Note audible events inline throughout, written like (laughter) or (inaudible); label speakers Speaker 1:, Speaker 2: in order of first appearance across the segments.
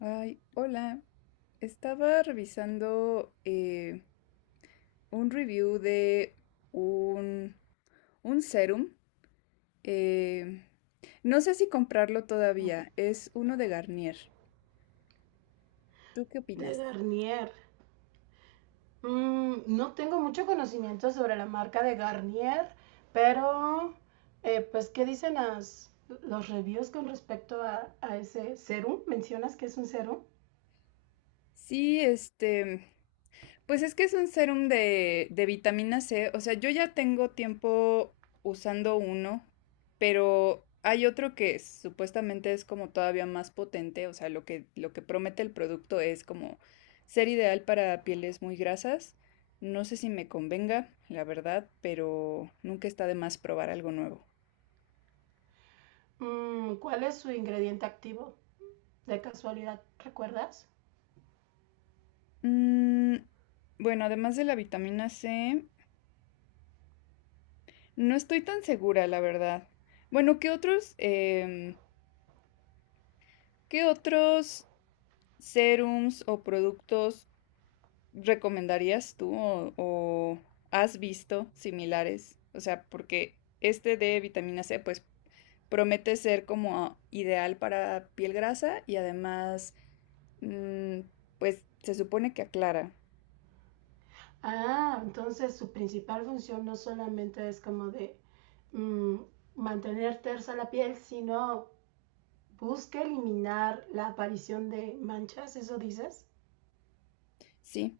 Speaker 1: Ay, hola. Estaba revisando un review de un, un serum. eh, no sé si comprarlo todavía. Es uno de Garnier. ¿Tú qué
Speaker 2: De
Speaker 1: opinas?
Speaker 2: Garnier. No tengo mucho conocimiento sobre la marca de Garnier, pero pues, ¿qué dicen los reviews con respecto a, ese serum? ¿Mencionas que es un serum?
Speaker 1: Sí, este. Pues es que es un serum de vitamina C. O sea, yo ya tengo tiempo usando uno, pero hay otro que supuestamente es como todavía más potente. O sea, lo que promete el producto es como ser ideal para pieles muy grasas. No sé si me convenga, la verdad, pero nunca está de más probar algo nuevo.
Speaker 2: ¿Cuál es su ingrediente activo? De casualidad, ¿recuerdas?
Speaker 1: Mm, bueno, además de la vitamina C, no estoy tan segura, la verdad. Bueno, qué otros serums o productos recomendarías tú o has visto similares? O sea, porque este de vitamina C, pues promete ser como ideal para piel grasa y además, mm, pues se supone que aclara.
Speaker 2: Ah, entonces su principal función no solamente es como de mm, mantener tersa la piel, sino busca eliminar la aparición de manchas, ¿eso dices?
Speaker 1: Sí,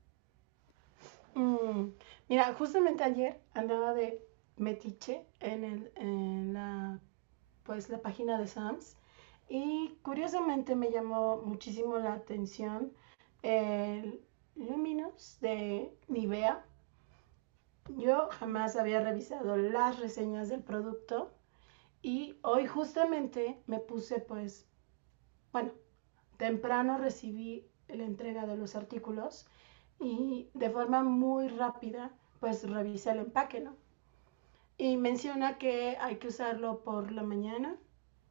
Speaker 2: Mm, Mira, justamente ayer andaba de metiche en, el, en la, pues, la página de Sam's y curiosamente me llamó muchísimo la atención el Luminous de Nivea. Yo jamás había revisado las reseñas del producto y hoy justamente me puse pues, bueno, temprano recibí la entrega de los artículos y de forma muy rápida pues revisé el empaque, ¿no? Y menciona que hay que usarlo por la mañana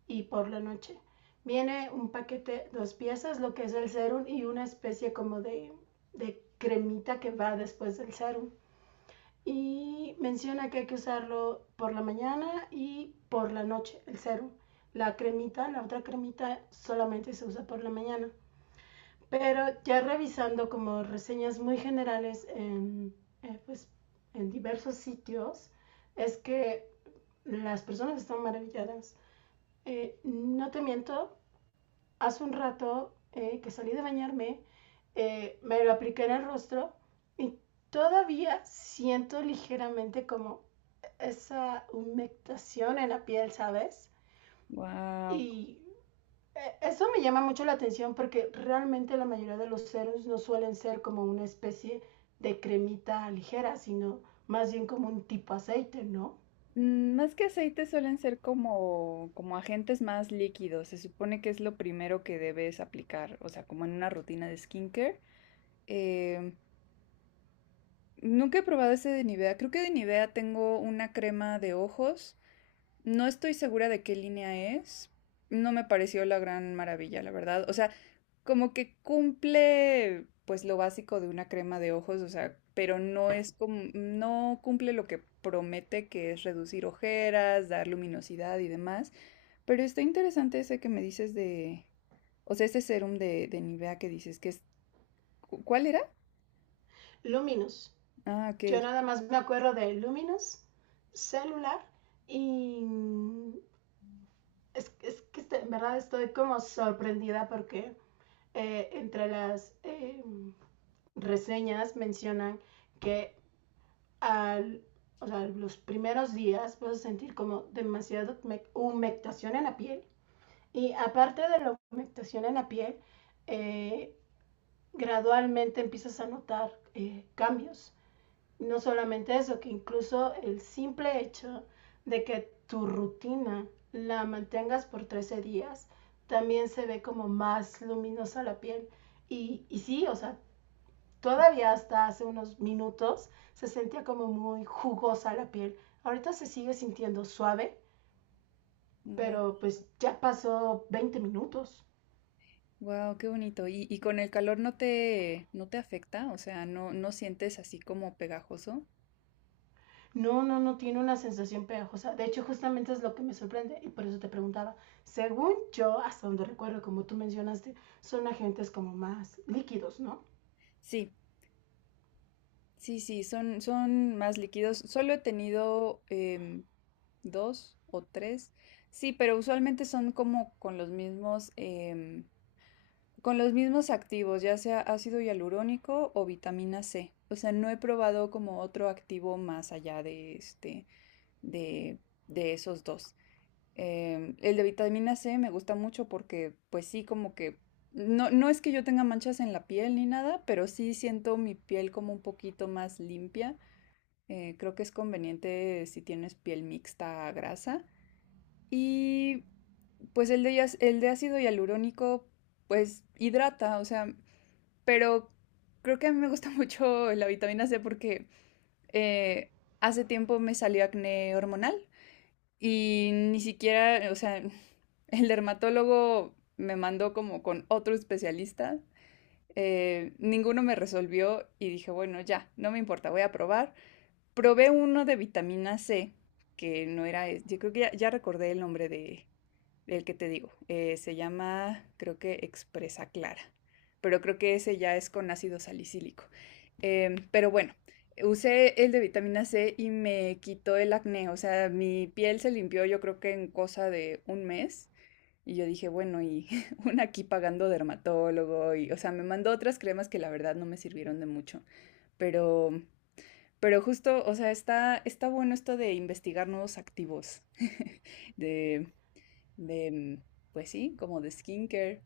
Speaker 2: y por la noche. Viene un paquete, dos piezas, lo que es el serum y una especie como de cremita que va después del serum. Y menciona que hay que usarlo por la mañana y por la noche, el serum. La cremita, la otra cremita solamente se usa por la mañana. Pero ya revisando como reseñas muy generales pues, en diversos sitios, es que las personas están maravilladas. No te miento, hace un rato que salí de bañarme, me lo apliqué en el rostro y todavía siento ligeramente como esa humectación en la piel, ¿sabes?
Speaker 1: wow.
Speaker 2: Y eso me llama mucho la atención porque realmente la mayoría de los serums no suelen ser como una especie de cremita ligera, sino más bien como un tipo aceite, ¿no?
Speaker 1: Más que aceite suelen ser como agentes más líquidos. Se supone que es lo primero que debes aplicar, o sea, como en una rutina de skincare. Eh, Nunca he probado ese de Nivea. Creo que de Nivea tengo una crema de ojos. No estoy segura de qué línea es. No me pareció la gran maravilla, la verdad. O sea, como que cumple pues lo básico de una crema de ojos, o sea, pero no es como, no cumple lo que promete que es reducir ojeras, dar luminosidad y demás. Pero está interesante ese que me dices de, o sea, ese serum de Nivea que dices que es, ¿cuál era?
Speaker 2: Luminous.
Speaker 1: Ah, ok.
Speaker 2: Yo nada más me acuerdo de Luminous, celular y es que este, en verdad estoy como sorprendida porque entre las reseñas mencionan que al, o sea, los primeros días vas a sentir como demasiada humectación en la piel. Y aparte de la humectación en la piel, eh, gradualmente empiezas a notar cambios. No solamente eso, que incluso el simple hecho de que tu rutina la mantengas por 13 días, también se ve como más luminosa la piel. Y sí, o sea, todavía hasta hace unos minutos se sentía como muy jugosa la piel. Ahorita se sigue sintiendo suave, pero pues ya pasó 20 minutos.
Speaker 1: Wow, qué bonito. ¿Y con el calor no te afecta? O sea, no, no sientes así como pegajoso.
Speaker 2: No, no, no tiene una sensación pegajosa. De hecho, justamente es lo que me sorprende y por eso te preguntaba. Según yo, hasta donde recuerdo, como tú mencionaste, son agentes como más líquidos, ¿no?
Speaker 1: Sí, sí, sí, son más líquidos. Solo he tenido dos o tres. Sí, pero usualmente son como con los mismos activos, ya sea ácido hialurónico o vitamina C. O sea, no he probado como otro activo más allá de, de esos dos. El de vitamina C me gusta mucho porque, pues sí, como que no, no es que yo tenga manchas en la piel ni nada, pero sí siento mi piel como un poquito más limpia. Creo que es conveniente si tienes piel mixta a grasa. Y pues el de ácido hialurónico, pues hidrata, o sea, pero creo que a mí me gusta (laughs) mucho la vitamina C porque eh, hace tiempo me salió acné hormonal y ni siquiera, o sea, (laughs) el dermatólogo me mandó como con otro especialista. Ninguno me resolvió y dije, bueno, ya, no me importa, voy a probar. Probé uno de vitamina C, que no era, es- yo creo que ya recordé el nombre de, el que te digo, se llama, creo que Expresa Clara, pero creo que ese ya es con ácido salicílico. Pero bueno, usé el de vitamina C y me quitó el acné, o sea, mi piel se limpió yo creo que en cosa de un mes. Y yo dije, bueno, y (laughs) una aquí pagando dermatólogo, y, o sea, me mandó otras cremas que la verdad no me sirvieron de mucho, pero, pero justo, o sea, está bueno esto de investigar nuevos activos, (laughs) de, de, mm, pues sí, como de skincare.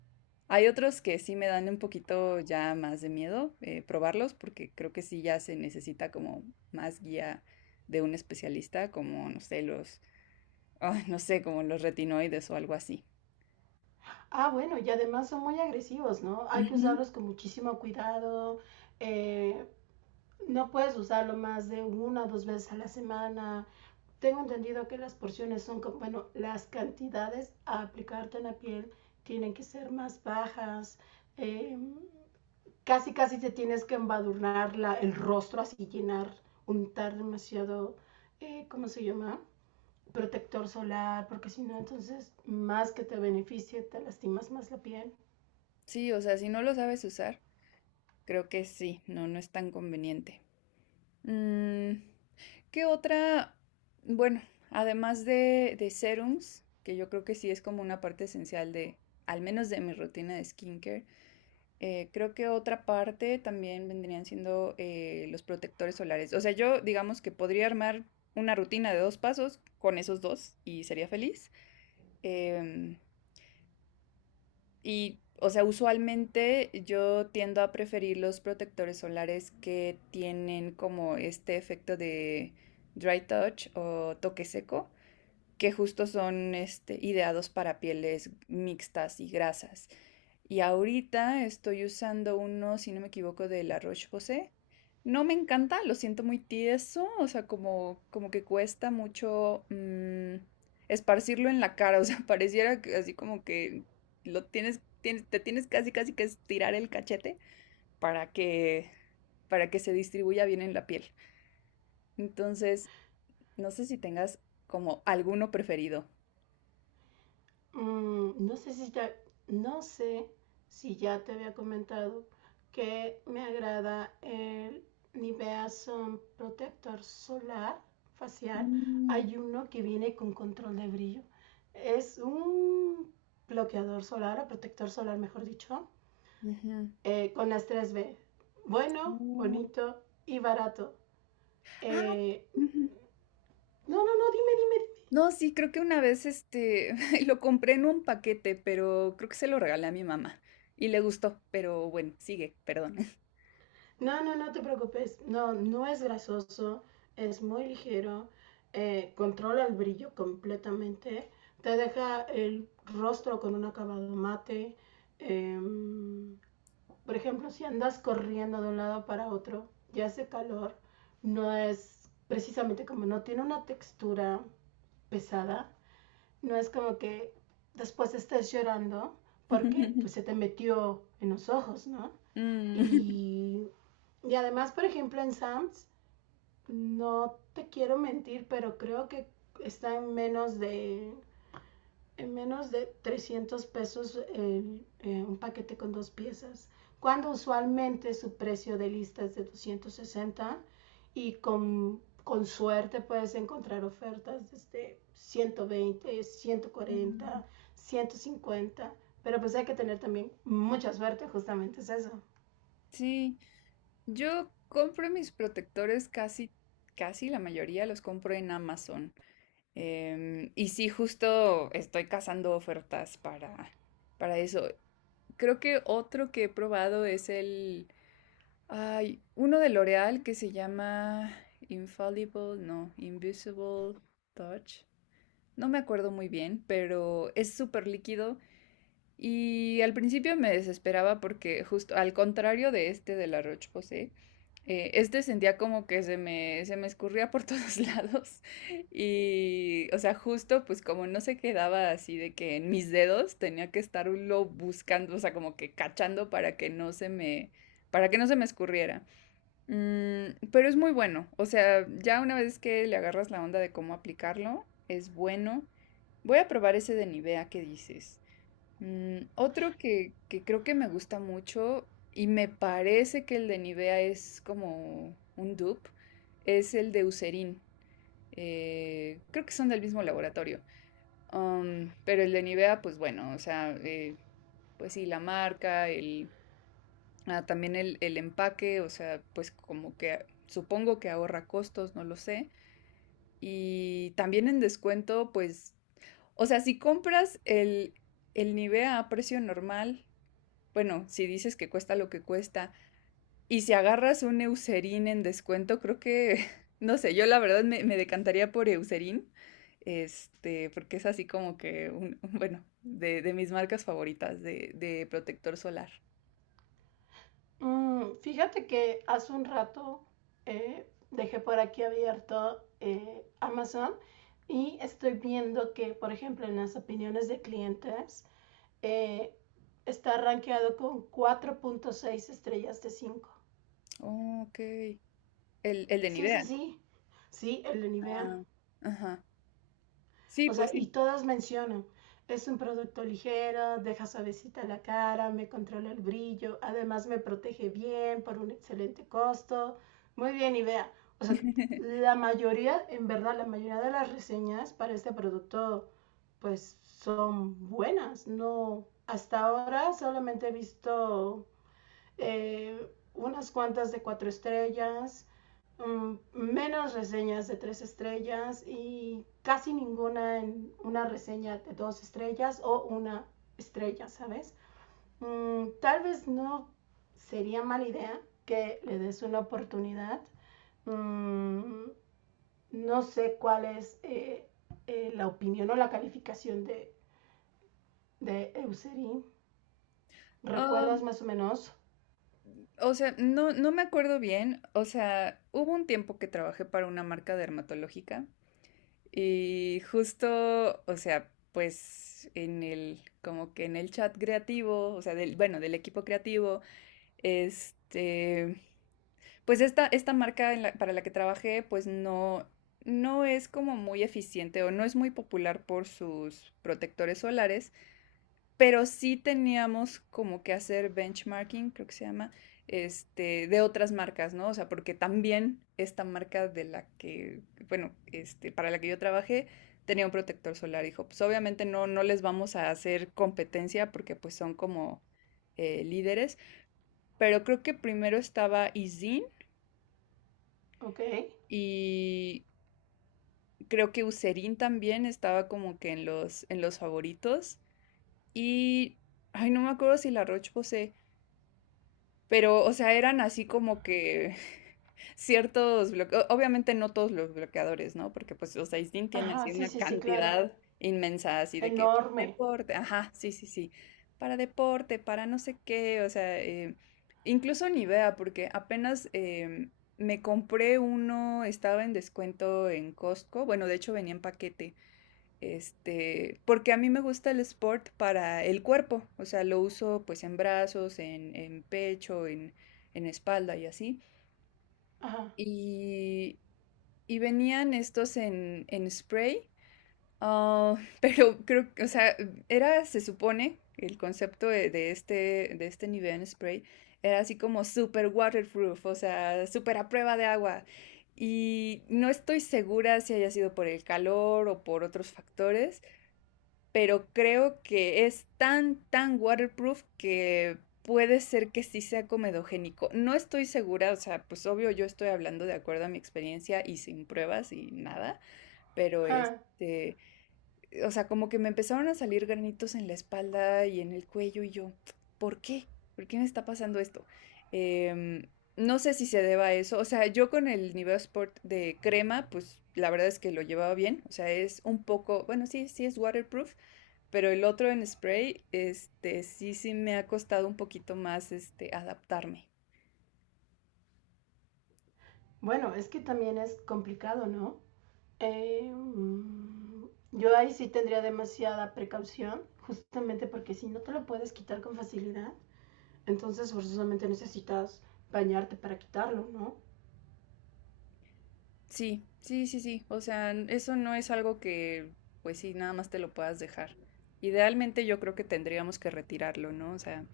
Speaker 1: Hay otros que sí me dan un poquito ya más de miedo probarlos porque creo que sí ya se necesita como más guía de un especialista, como, no sé, (laughs) ah, no sé, como los retinoides o algo así.
Speaker 2: Ah, bueno, y además son muy agresivos, ¿no? Hay que
Speaker 1: Ujú.
Speaker 2: usarlos con muchísimo cuidado. Eh, no puedes usarlo más de una o dos veces a la semana. Tengo entendido que las porciones son, bueno, las cantidades a aplicarte en la piel tienen que ser más bajas. eh, Casi, casi te tienes que embadurnar el rostro, así llenar, untar demasiado, ¿cómo se llama? Protector solar, porque si no, entonces más que te beneficie, te lastimas más la piel.
Speaker 1: Sí, o sea, si no lo sabes usar, creo que sí, no, no es tan conveniente. Mm, ¿qué otra? Bueno, además de serums, que yo creo que sí es como una parte esencial de, al menos de mi rutina de skincare, creo que otra parte también vendrían siendo los protectores solares. O sea, yo digamos que podría armar una rutina de dos pasos con esos dos y sería feliz. Em, y, o sea, usualmente yo tiendo a preferir los protectores solares que tienen como este efecto de dry touch o toque seco, que justo son ideados para pieles mixtas y grasas. Y ahorita estoy usando uno, si no me equivoco, de La Roche-Posay. No me encanta, lo siento muy tieso, o sea, como que cuesta mucho esparcirlo en la cara, o sea, (laughs) pareciera que así como que te tienes casi casi que estirar el cachete para que, para que se distribuya bien en la piel. Entonces, no sé si tengas como alguno preferido.
Speaker 2: Mm, no sé si ya, no sé si ya te había comentado que me agrada el Nivea Sun Protector Solar Facial.
Speaker 1: Mm.
Speaker 2: Hay uno que viene con control de brillo. Es un bloqueador solar o protector solar, mejor dicho,
Speaker 1: Ujú.
Speaker 2: con las tres b. Bueno,
Speaker 1: Oh.
Speaker 2: bonito y barato.
Speaker 1: Ah,
Speaker 2: Eh,
Speaker 1: ujú.
Speaker 2: no, no, no, dime, dime, dime.
Speaker 1: No, sí, creo que una vez (laughs) lo compré en un paquete, pero creo que se lo regalé a mi mamá y le gustó, pero bueno, sigue, perdón.
Speaker 2: No, no, no te preocupes. No, no es grasoso, es muy ligero, controla el brillo completamente, te deja el rostro con un acabado mate. em, por ejemplo, si andas corriendo de un lado para otro y hace calor, no es precisamente como no tiene una textura pesada, no es como que después estés llorando porque
Speaker 1: (laughs)
Speaker 2: pues se te metió en los ojos, ¿no?
Speaker 1: Mm.
Speaker 2: Y, y además, por ejemplo, en Sam's, no te quiero mentir, pero creo que está en menos de 300 pesos un paquete con dos piezas, cuando usualmente su precio de lista es de 260 y con suerte puedes encontrar ofertas desde 120,
Speaker 1: Mm,
Speaker 2: 140, 150, pero pues hay que tener también mucha suerte, justamente es eso.
Speaker 1: Sí, yo compro mis protectores casi, casi la mayoría los compro en Amazon. Y sí, justo estoy cazando ofertas para eso. Creo que otro que he probado es el. Hay uno de L'Oreal que se llama Infallible, no, Invisible Touch. No me acuerdo muy bien, pero es súper líquido. Y al principio me desesperaba porque justo al contrario de este de la Roche-Posay, este sentía como que se me escurría por (laughs) todos lados. Y, o sea, justo pues como no se quedaba así de que en mis dedos tenía que estarlo buscando, o sea, como que cachando para que no se me escurriera. Pero es muy bueno. O sea, ya una vez que le agarras la onda de cómo aplicarlo, es bueno. Voy a probar ese de Nivea que dices. Otro que creo que me gusta mucho y me parece que el de Nivea es como un dupe, es el de Eucerin. Creo que son del mismo laboratorio. Pero el de Nivea, pues bueno, o sea, pues sí, la marca, el Ah, también el empaque, o sea, pues como que supongo que ahorra costos, no lo sé. Y también en descuento, pues, o sea, si compras el Nivea a precio normal, bueno, si dices que cuesta lo que cuesta, y si agarras un Eucerin en descuento, creo que, (laughs) no sé, yo la verdad me decantaría por Eucerin, porque es así como que, (laughs) bueno, de mis marcas favoritas de protector solar.
Speaker 2: Fíjate que hace un rato dejé por aquí abierto Amazon y estoy viendo que, por ejemplo, en las opiniones de clientes eh, está rankeado con 4.6 estrellas de 5.
Speaker 1: Oh, ok. El de
Speaker 2: Sí, sí,
Speaker 1: Nivea.
Speaker 2: sí. Sí, el de Nivea.
Speaker 1: Ah, ajá. Sí,
Speaker 2: O sea,
Speaker 1: pues
Speaker 2: y
Speaker 1: sí.
Speaker 2: todas mencionan, es un producto ligero, deja suavecita la cara, me controla el brillo, además me protege bien por un excelente costo. Muy bien, y vea, o sea, la
Speaker 1: (laughs)
Speaker 2: mayoría, en verdad, la mayoría de las reseñas para este producto, pues son buenas. No, hasta ahora solamente he visto eh, unas cuantas de cuatro estrellas, menos reseñas de tres estrellas y casi ninguna en una reseña de dos estrellas o una estrella, ¿sabes? Tal vez no sería mala idea que le des una oportunidad. Um, no sé cuál es la opinión o la calificación de Eucerin.
Speaker 1: Ah,
Speaker 2: ¿Recuerdas más o menos?
Speaker 1: o sea, no, no me acuerdo bien. O sea, hubo un tiempo que trabajé para una marca dermatológica y justo, o sea, pues en como que en el chat creativo, o sea, bueno, del equipo creativo, este, pues esta marca para la que trabajé, pues no, no es como muy eficiente o no es muy popular por sus protectores solares. Pero sí teníamos como que hacer benchmarking, creo que se llama, de otras marcas, ¿no? O sea, porque también esta marca bueno, para la que yo trabajé, tenía un protector solar. Dijo, pues obviamente no, no les vamos a hacer competencia porque pues son como líderes, pero creo que primero estaba Izin
Speaker 2: Ok.
Speaker 1: y creo que Userin también estaba como que en los favoritos y, ay, no me acuerdo si la Roche Posay. Pero, o sea, eran así como que (laughs) ciertos bloqueos, obviamente no todos los bloqueadores, ¿no? Porque pues, o sea, Isdin tiene
Speaker 2: Ajá,
Speaker 1: así
Speaker 2: sí,
Speaker 1: una
Speaker 2: sí, sí, claro.
Speaker 1: cantidad inmensa, así de que para
Speaker 2: Enorme.
Speaker 1: deporte, ajá, sí, sí, sí, para deporte, para no sé qué, o sea, incluso ni vea porque apenas me compré uno, estaba en descuento en Costco, bueno, de hecho venía en paquete, porque a mí me gusta el sport para el cuerpo, o sea, lo uso pues en brazos, en pecho, en espalda y así.
Speaker 2: Ajá.
Speaker 1: Y, y venían estos en spray, ah, (laughs) pero creo que, o sea, era, se supone, el concepto de este nivel en spray era así como super waterproof, o sea, super a prueba de agua. Y no estoy segura si haya sido por el calor o por otros factores, pero creo que es tan, tan waterproof que puede ser que sí sea comedogénico. No estoy segura, o sea, pues obvio yo estoy hablando de acuerdo a mi experiencia y sin pruebas y nada, pero
Speaker 2: Ajá.
Speaker 1: o sea, como que me empezaron a salir granitos en la espalda y en el cuello y yo, ¿por qué? ¿Por qué me está pasando esto? Em, no sé si se deba a eso. O sea, yo con el Nivea Sport de crema, pues la verdad es que lo llevaba bien. O sea, es un poco, bueno, sí, sí es waterproof, pero el otro en spray, sí, sí me ha costado un poquito más, adaptarme.
Speaker 2: Bueno, es que también es complicado, ¿no? Eh, mm, yo ahí sí tendría demasiada precaución, justamente porque si no te lo puedes quitar con facilidad, entonces forzosamente necesitas bañarte para quitarlo, ¿no?
Speaker 1: Sí, sí, sí, sí. O sea, eso no es algo que, pues sí, nada más te lo puedas dejar. Idealmente yo creo que tendríamos que retirarlo, ¿no? O sea,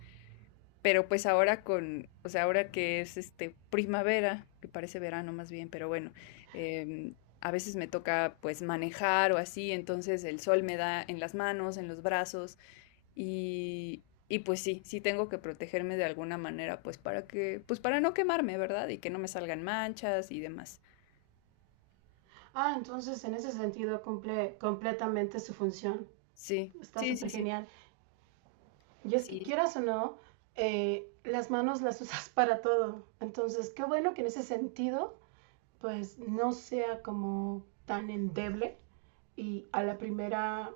Speaker 1: pero pues ahora ahora que es primavera, que parece verano más bien, pero bueno, em, a veces me toca pues manejar o así, entonces el sol me da en las manos, en los brazos. Y pues sí, sí tengo que protegerme de alguna manera, pues para que, pues para no quemarme, ¿verdad? Y que no me salgan manchas y demás.
Speaker 2: Ah, entonces en ese sentido cumple completamente su función.
Speaker 1: Sí,
Speaker 2: Está
Speaker 1: sí, sí,
Speaker 2: súper
Speaker 1: sí,
Speaker 2: genial. Y es que
Speaker 1: sí,
Speaker 2: quieras o no, las manos las (laughs) usas para todo. Entonces, qué bueno que en ese sentido pues no sea como tan endeble y a la primera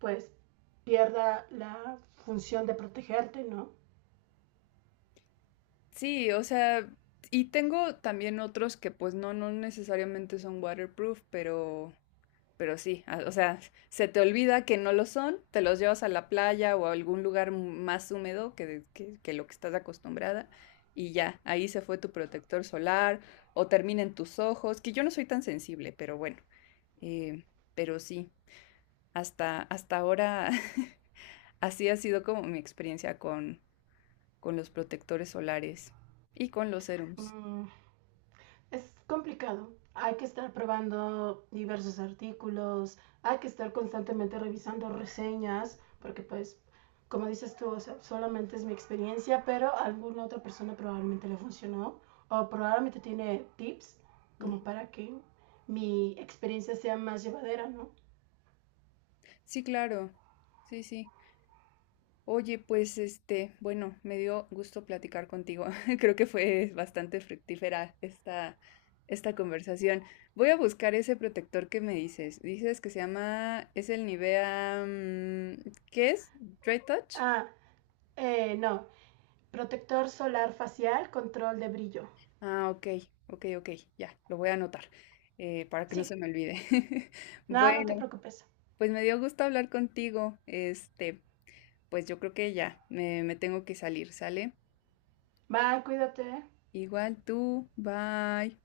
Speaker 2: pues pierda la función de protegerte, ¿no?
Speaker 1: sí, o sea, y tengo también otros que pues no, no necesariamente son waterproof, pero sí, o sea, se te olvida que no lo son, te los llevas a la playa o a algún lugar más húmedo que lo que estás acostumbrada y ya, ahí se fue tu protector solar o termina en tus ojos, que yo no soy tan sensible, pero bueno, eh, pero sí, hasta ahora (laughs) así ha sido como mi experiencia con los protectores solares y con los serums.
Speaker 2: Mm, es complicado. Hay que estar probando diversos artículos, hay que estar constantemente revisando reseñas, porque pues, como dices tú, o sea, solamente es mi experiencia, pero a alguna otra persona probablemente le funcionó o probablemente tiene tips
Speaker 1: Ujú.
Speaker 2: como para que mi experiencia sea más llevadera, ¿no?
Speaker 1: Sí, claro, sí, sí. Oye, pues bueno, me dio gusto platicar contigo. (laughs) Creo que fue bastante fructífera esta conversación. Voy a buscar ese protector que me dices. Dices que se llama, es el Nivea, ¿qué es? Dry Touch.
Speaker 2: Ah, no. Protector solar facial, control de brillo.
Speaker 1: Ah, ok, ok, ok, ya, lo voy a anotar para que no
Speaker 2: Sí.
Speaker 1: se me olvide. (laughs)
Speaker 2: No, no te
Speaker 1: Bueno,
Speaker 2: preocupes.
Speaker 1: pues me dio gusto hablar contigo. Pues yo creo que ya, me tengo que salir, ¿sale?
Speaker 2: Bye, cuídate.
Speaker 1: Igual tú, bye.